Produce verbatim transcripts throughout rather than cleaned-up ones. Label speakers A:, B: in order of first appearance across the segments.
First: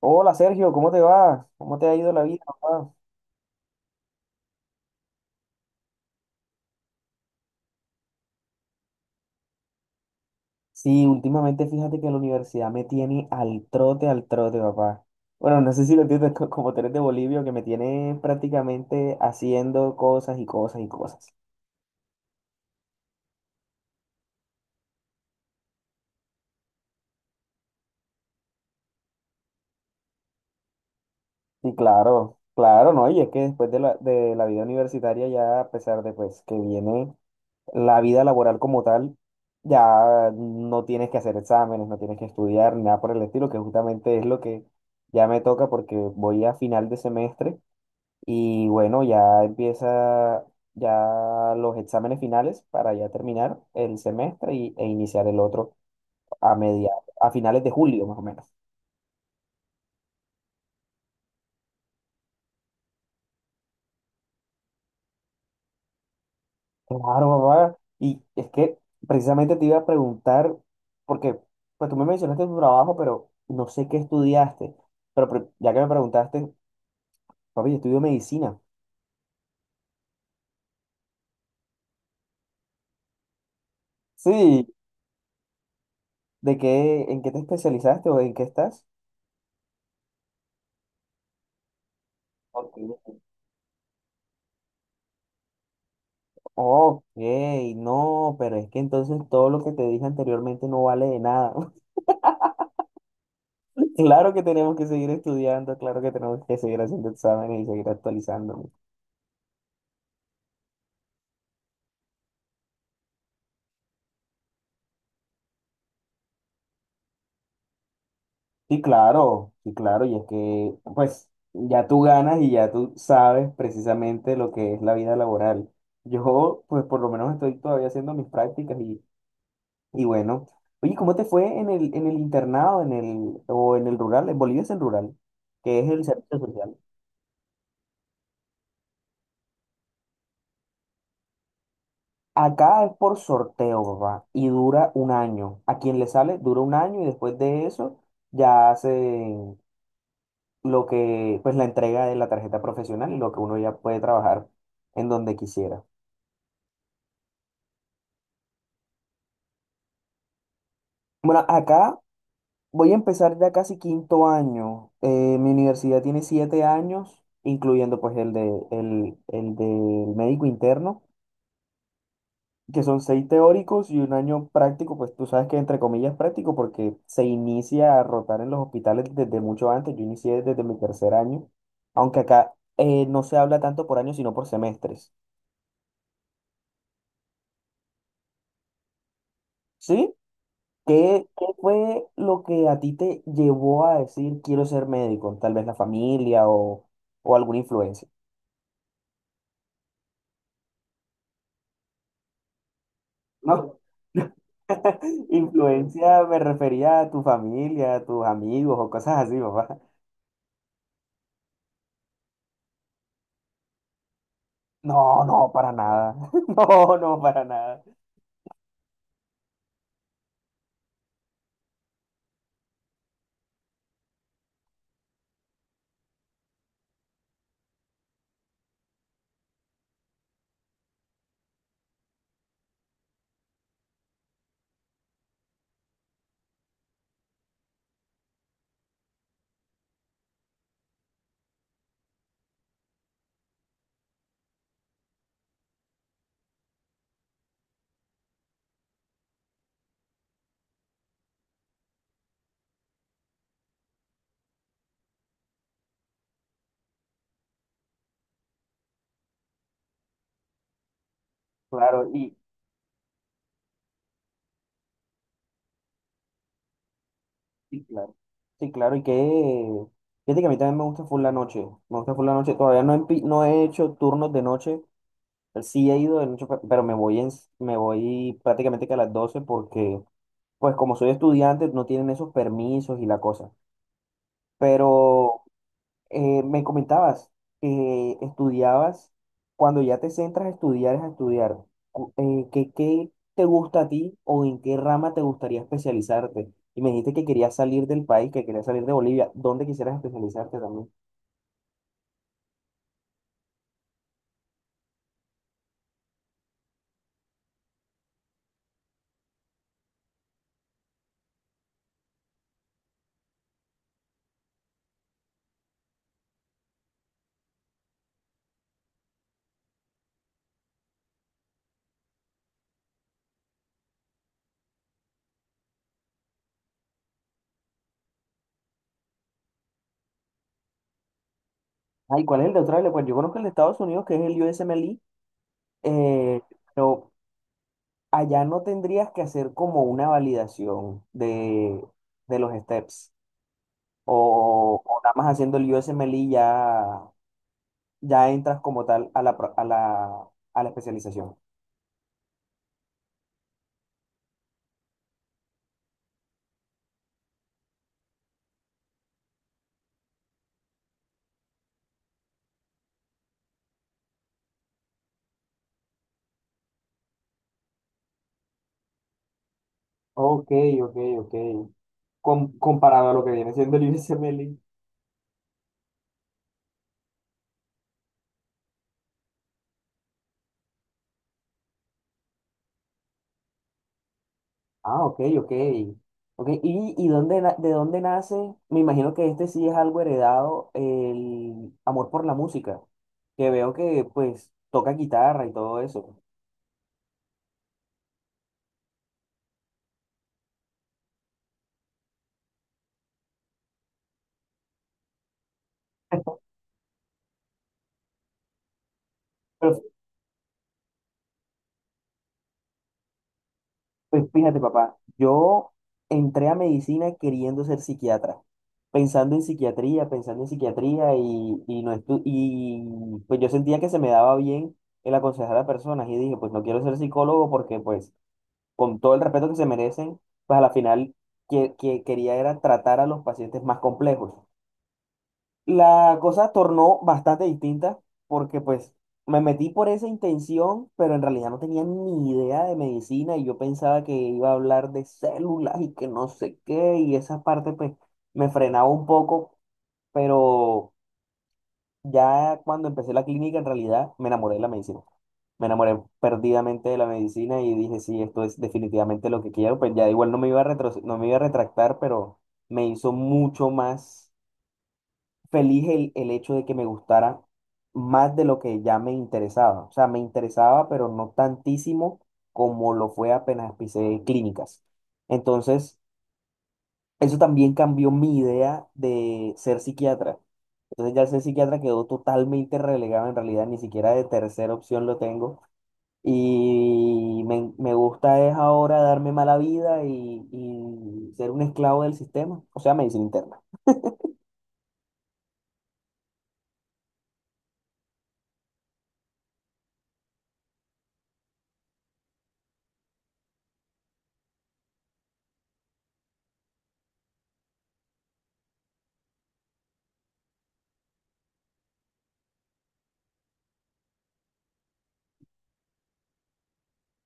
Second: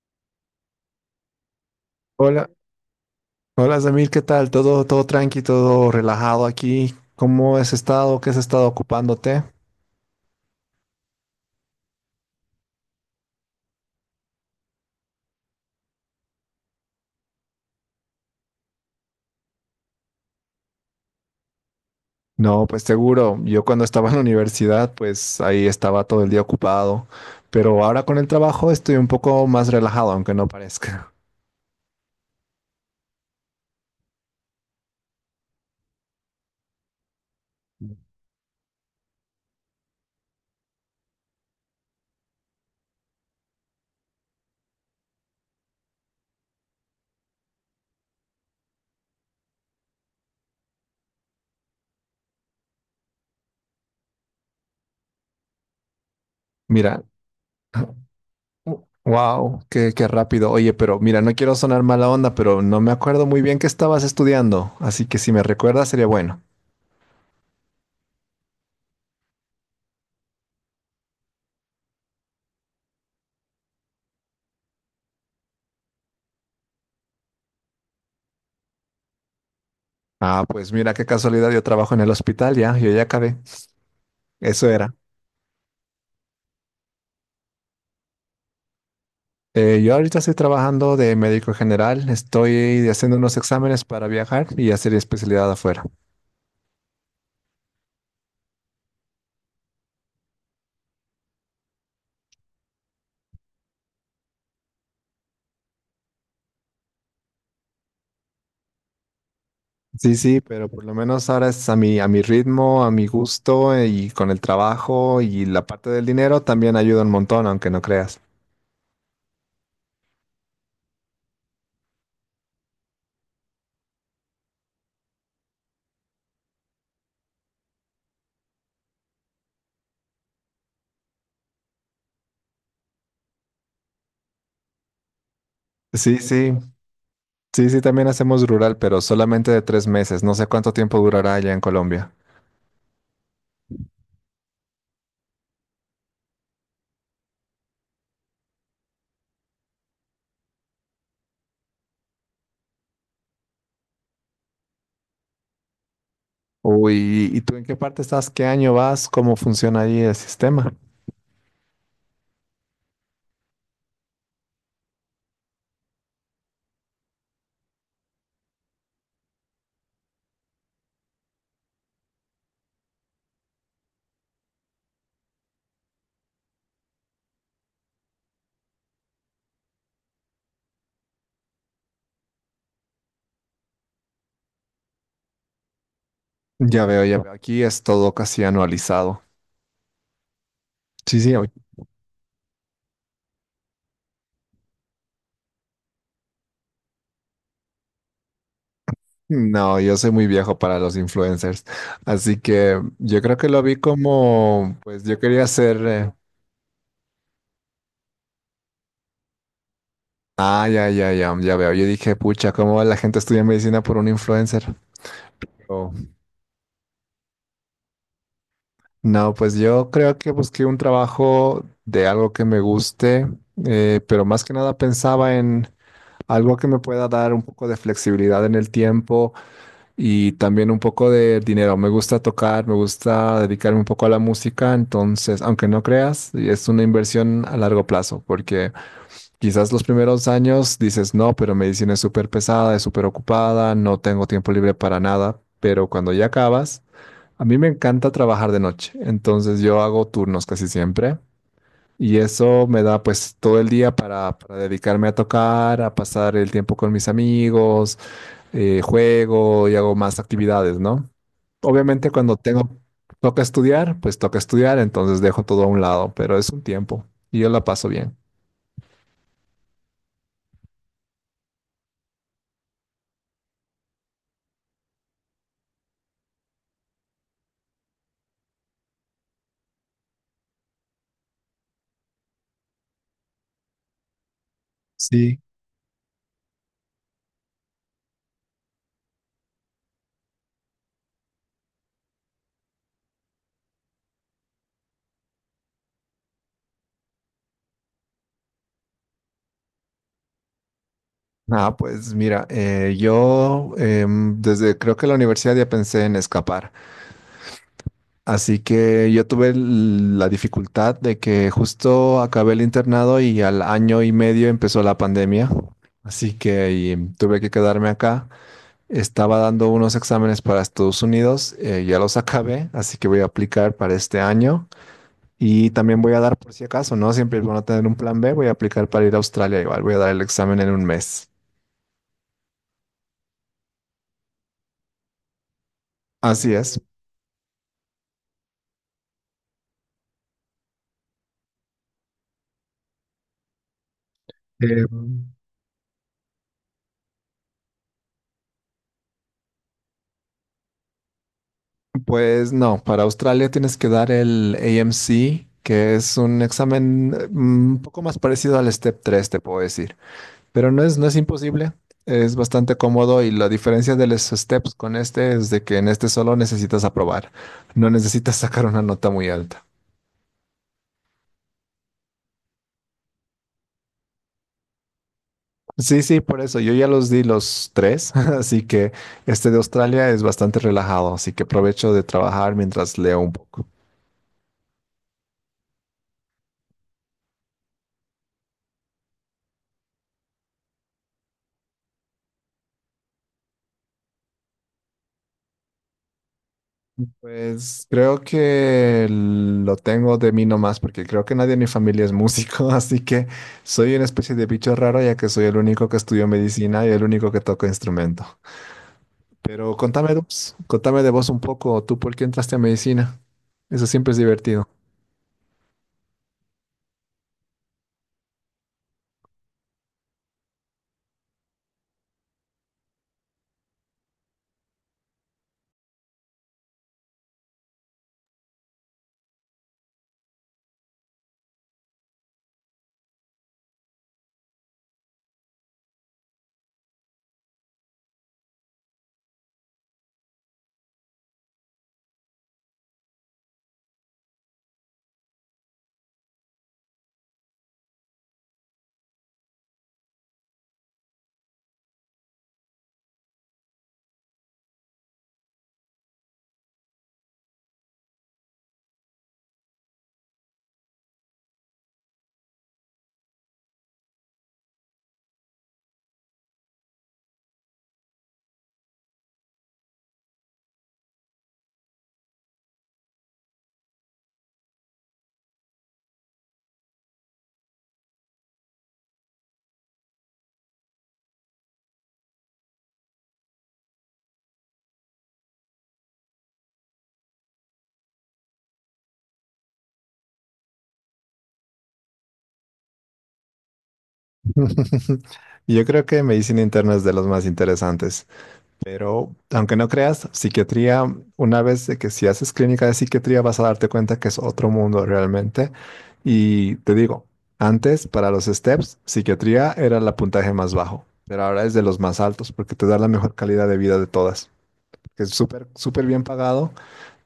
A: Hola Sergio, ¿cómo te vas? ¿Cómo te ha ido la vida,
B: Hola,
A: papá?
B: hola Samir, ¿qué tal? Todo, todo tranqui, todo relajado aquí. ¿Cómo has estado? ¿Qué has estado ocupándote?
A: Sí, últimamente fíjate que la universidad me tiene al trote, al trote, papá. Bueno, no sé si lo entiendes co- como tú eres de Bolivia, que me tiene prácticamente haciendo cosas y cosas y cosas.
B: No, pues seguro. Yo cuando estaba en la universidad, pues ahí estaba todo el día ocupado. Pero ahora con el trabajo estoy un poco más relajado, aunque no parezca.
A: Sí, claro, claro, ¿no? Y es que después de la, de la vida universitaria ya, a pesar de pues que viene la vida laboral como tal, ya no tienes que hacer exámenes, no tienes que estudiar, nada por el estilo, que justamente es lo que ya me toca porque voy a final de semestre. Y bueno, ya empieza ya los exámenes finales para ya terminar el semestre y, e iniciar el otro a media,
B: Mira,
A: a finales de julio más o menos.
B: wow, qué, qué rápido. Oye, pero mira, no quiero sonar mala onda, pero no me acuerdo muy bien qué estabas estudiando. Así que si me recuerdas, sería bueno.
A: Claro, papá. Y es que precisamente te iba a preguntar, porque pues tú me mencionaste tu trabajo, pero no sé qué estudiaste. Pero pre- ya que me preguntaste, papi, yo estudio medicina.
B: Ah, pues mira qué casualidad, yo trabajo en el hospital ya, yo ya acabé.
A: Sí,
B: Eso era.
A: ¿de qué, en qué te especializaste o en qué estás?
B: Eh, yo ahorita estoy trabajando de médico general,
A: Ok.
B: estoy haciendo unos exámenes para viajar y hacer especialidad afuera.
A: Ok, no, pero es que entonces todo lo que te dije anteriormente no vale de nada. Claro que tenemos que seguir estudiando, claro que tenemos que seguir haciendo exámenes y seguir actualizándonos.
B: Sí, sí, pero por lo menos ahora es a mi, a mi ritmo, a mi gusto, eh, y con el trabajo y la parte del dinero también ayuda un montón, aunque no creas.
A: Sí, claro, sí, claro, y es que pues ya tú ganas y ya tú sabes precisamente lo que es la vida laboral. Yo pues por lo menos estoy todavía haciendo mis prácticas y, y bueno. Oye, ¿cómo te fue en el, en el internado, en el, o en el rural? En Bolivia es el rural, que es el
B: Sí,
A: servicio
B: sí.
A: social.
B: Sí, sí, también hacemos rural, pero solamente de tres meses. No sé cuánto tiempo durará allá en Colombia.
A: Acá es por sorteo, papá, y dura un año. A quien le sale, dura un año y después de eso ya hacen lo que, pues la entrega de la tarjeta profesional y lo que uno ya puede trabajar en donde quisiera.
B: Uy, ¿y tú en qué parte estás? ¿Qué año vas? ¿Cómo funciona ahí el sistema?
A: Bueno, acá voy a empezar ya casi quinto año. Eh, mi universidad tiene siete años, incluyendo pues el de, el, el del médico interno, que son seis teóricos y un año práctico, pues tú sabes que entre comillas práctico porque se inicia a rotar en los hospitales desde mucho antes, yo inicié desde mi tercer año, aunque acá eh, no se habla tanto por años sino por semestres,
B: Ya veo, ya veo. Aquí es todo casi anualizado.
A: ¿sí?
B: Sí,
A: ¿Qué,
B: sí.
A: qué
B: Oye.
A: fue lo que a ti te llevó a decir quiero ser médico? Tal vez la familia o, o alguna influencia.
B: No, yo soy muy viejo para los influencers. Así que yo creo que
A: No,
B: lo vi como, pues yo quería ser
A: influencia
B: eh,
A: me refería a tu familia, a tus amigos o cosas así, papá.
B: Ah, ya, ya, ya, ya veo. Yo dije, pucha, ¿cómo la gente estudia medicina por un influencer?
A: No, no, para
B: Oh.
A: nada. No, no, para nada.
B: No, pues yo creo que busqué un trabajo de algo que me guste, eh, pero más que nada pensaba en algo que me pueda dar un poco de flexibilidad en el tiempo y también un poco de dinero. Me gusta tocar, me gusta dedicarme un poco a la música, entonces, aunque no creas, es una inversión a largo plazo, porque quizás los primeros años dices, no, pero medicina es súper pesada, es súper ocupada, no tengo tiempo libre para nada, pero cuando ya acabas, a mí me encanta trabajar de noche, entonces yo hago turnos casi siempre y eso me da pues todo el día para, para dedicarme a tocar, a pasar el tiempo con mis amigos, eh, juego y hago más actividades, ¿no?
A: Claro,
B: Obviamente
A: y,
B: cuando tengo, toca estudiar, pues toca estudiar, entonces dejo todo a un lado, pero es un tiempo y yo la
A: y
B: paso bien.
A: claro. Sí, claro, y que... Fíjate que a mí también me gusta full la noche. Me gusta full la noche. Todavía no he, empi- no he hecho turnos de noche. Sí he ido de noche, pe- pero me voy, en, me voy prácticamente que a las doce porque, pues como soy estudiante, no tienen esos permisos y la cosa.
B: Sí.
A: Pero, Eh, me comentabas que estudiabas, cuando ya te centras a estudiar, es a estudiar. Cu- eh, ¿qué, qué te gusta a ti o en qué rama te gustaría especializarte? Y me dijiste que querías salir del país, que querías salir de Bolivia. ¿Dónde quisieras especializarte también?
B: Ah, pues mira, eh, yo em, desde creo que la universidad ya pensé en escapar. Así que yo tuve l- la dificultad de que justo acabé el internado y al año y medio empezó la pandemia. Así que y, em, tuve que quedarme acá. Estaba dando unos exámenes para Estados Unidos, eh, ya los acabé, así que voy a aplicar para este año. Y también voy a dar por si acaso, ¿no? Siempre es bueno tener un plan B, voy a aplicar para ir a Australia igual, voy a dar el examen en un mes.
A: Ay, ¿cuál es el de Australia? Pues yo conozco el de Estados Unidos, que es el U S M L E, eh,
B: Así es.
A: pero allá no tendrías que hacer como una validación de, de los steps. O,
B: Eh,
A: o nada más haciendo el U S M L E ya ya entras como tal a la, pro- a la, a la especialización.
B: pues no, para Australia tienes que dar el A M C, que es un examen, eh, mm, un poco más parecido al Step tres, te puedo decir. Pero no es, no es imposible, es bastante cómodo, y la diferencia de los Steps con este es de que en este solo necesitas aprobar, no necesitas sacar una nota muy alta.
A: Ok, ok, ok. Com- comparado a lo que viene siendo el IBCMLI.
B: Sí, sí, por eso. Yo ya los di los tres, así que este de Australia es bastante relajado, así que aprovecho de trabajar mientras leo un poco.
A: Ah, ok, ok. Ok, ¿y, y dónde, na- de dónde nace? Me imagino que este sí es algo heredado, el amor por la música, que veo que pues toca guitarra y todo eso.
B: Pues creo que lo tengo de mí nomás, porque creo que nadie en mi familia es músico, así que soy una especie de bicho raro, ya que soy el único que estudió medicina y el único que toca instrumento. Pero
A: Pero
B: contame, de vos, contame de vos un poco, ¿tú por qué entraste a medicina? Eso siempre es
A: pues fíjate,
B: divertido.
A: papá, yo entré a medicina queriendo ser psiquiatra, pensando en psiquiatría, pensando en psiquiatría y, y no estu- y pues yo sentía que se me daba bien el aconsejar a personas y dije, pues no quiero ser psicólogo porque pues con todo el respeto que se merecen, pues a la final que, que quería era tratar a los pacientes más complejos. La cosa tornó bastante distinta porque pues me metí por esa intención, pero en realidad no tenía ni idea de medicina y yo pensaba que iba a hablar de células y que no sé qué y esa parte pues me frenaba un poco, pero ya cuando empecé la clínica en realidad me enamoré de la medicina. Me enamoré perdidamente de la medicina y dije, sí, esto es definitivamente lo que quiero, pues ya igual no me iba a retro- no me iba a retractar, pero me hizo mucho más feliz el, el hecho de que me gustara más de lo que ya me interesaba. O sea, me interesaba, pero no tantísimo como lo fue apenas empecé clínicas. Entonces, eso también cambió mi idea de ser psiquiatra. Entonces ya el ser psiquiatra quedó totalmente relegado, en realidad ni siquiera de tercera opción lo tengo. Y me, me gusta es ahora darme mala vida y, y ser un esclavo del sistema, o sea, medicina interna.
B: Yo creo que medicina interna es de los más interesantes. Pero aunque no creas, psiquiatría, una vez de que si haces clínica de psiquiatría vas a darte cuenta que es otro mundo realmente. Y te digo, antes para los STEPS, psiquiatría era el puntaje más bajo, pero ahora es de los más altos porque te da la mejor calidad de vida de todas. Es súper, súper bien pagado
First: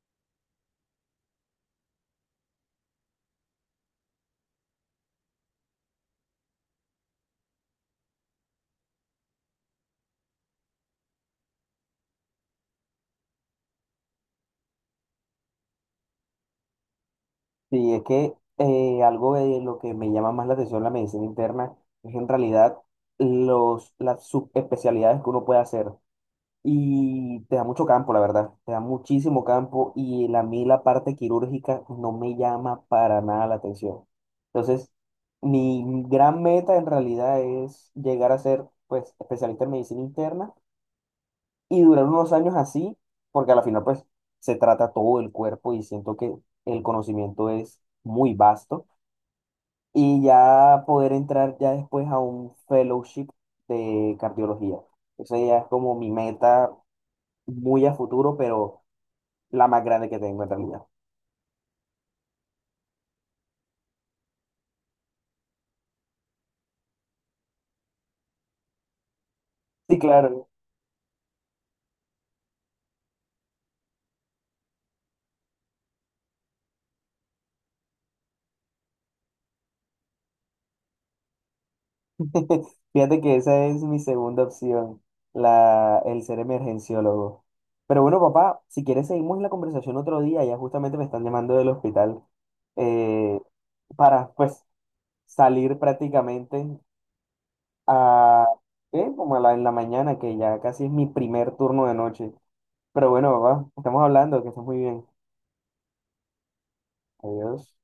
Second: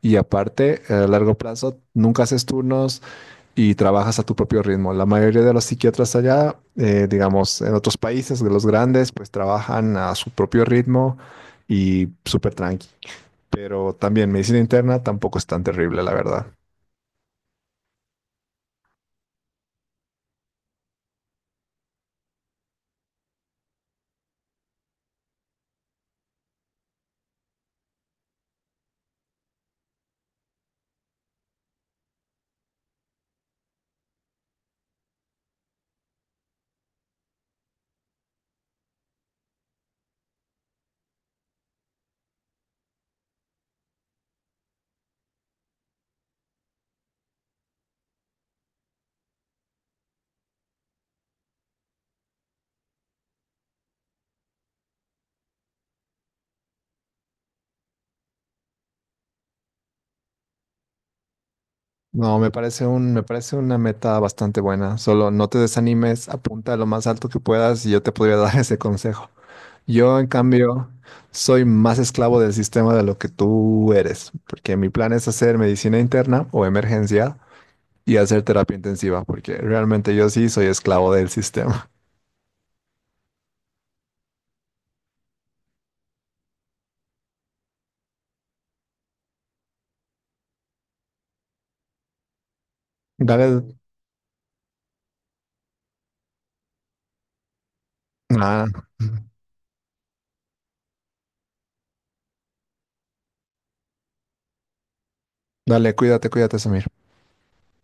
B: y aparte, a largo plazo, nunca haces turnos, y trabajas a tu propio ritmo. La mayoría de los psiquiatras allá, eh, digamos, en otros países, de los grandes, pues trabajan a su propio ritmo y súper tranqui. Pero también medicina interna tampoco es tan terrible, la verdad.
A: Sí, es que eh, algo de lo que me llama más la atención la medicina interna es en realidad los, las subespecialidades que uno puede hacer. Y te da mucho campo, la verdad. Te da muchísimo campo y la- a mí la parte quirúrgica no me llama para nada la atención. Entonces, mi gran meta en realidad es llegar a ser pues especialista en medicina interna y durar unos años así, porque a la final pues se trata todo el cuerpo y siento que el conocimiento es muy vasto y ya poder entrar ya después a un fellowship de cardiología. Esa ya es como mi meta muy a futuro, pero la más grande que tengo en realidad.
B: No, me parece un, me parece una meta bastante buena. Solo no te desanimes, apunta lo más alto que puedas y yo te podría dar ese consejo.
A: Sí,
B: Yo, en
A: claro.
B: cambio, soy más esclavo del sistema de lo que tú eres, porque mi plan es hacer medicina interna o emergencia y hacer terapia intensiva, porque realmente yo sí soy esclavo del sistema.
A: Fíjate que esa es mi segunda opción, la, el ser emergenciólogo. Pero bueno, papá, si quieres seguimos la conversación otro día, ya justamente me están llamando del hospital eh,
B: Dale,
A: para pues salir prácticamente. A,
B: nada,
A: ¿qué? Como a la, en la mañana, que ya casi es mi primer turno de noche. Pero bueno, papá, estamos hablando, que estés muy bien.
B: dale, cuídate, cuídate, Samir.
A: Adiós.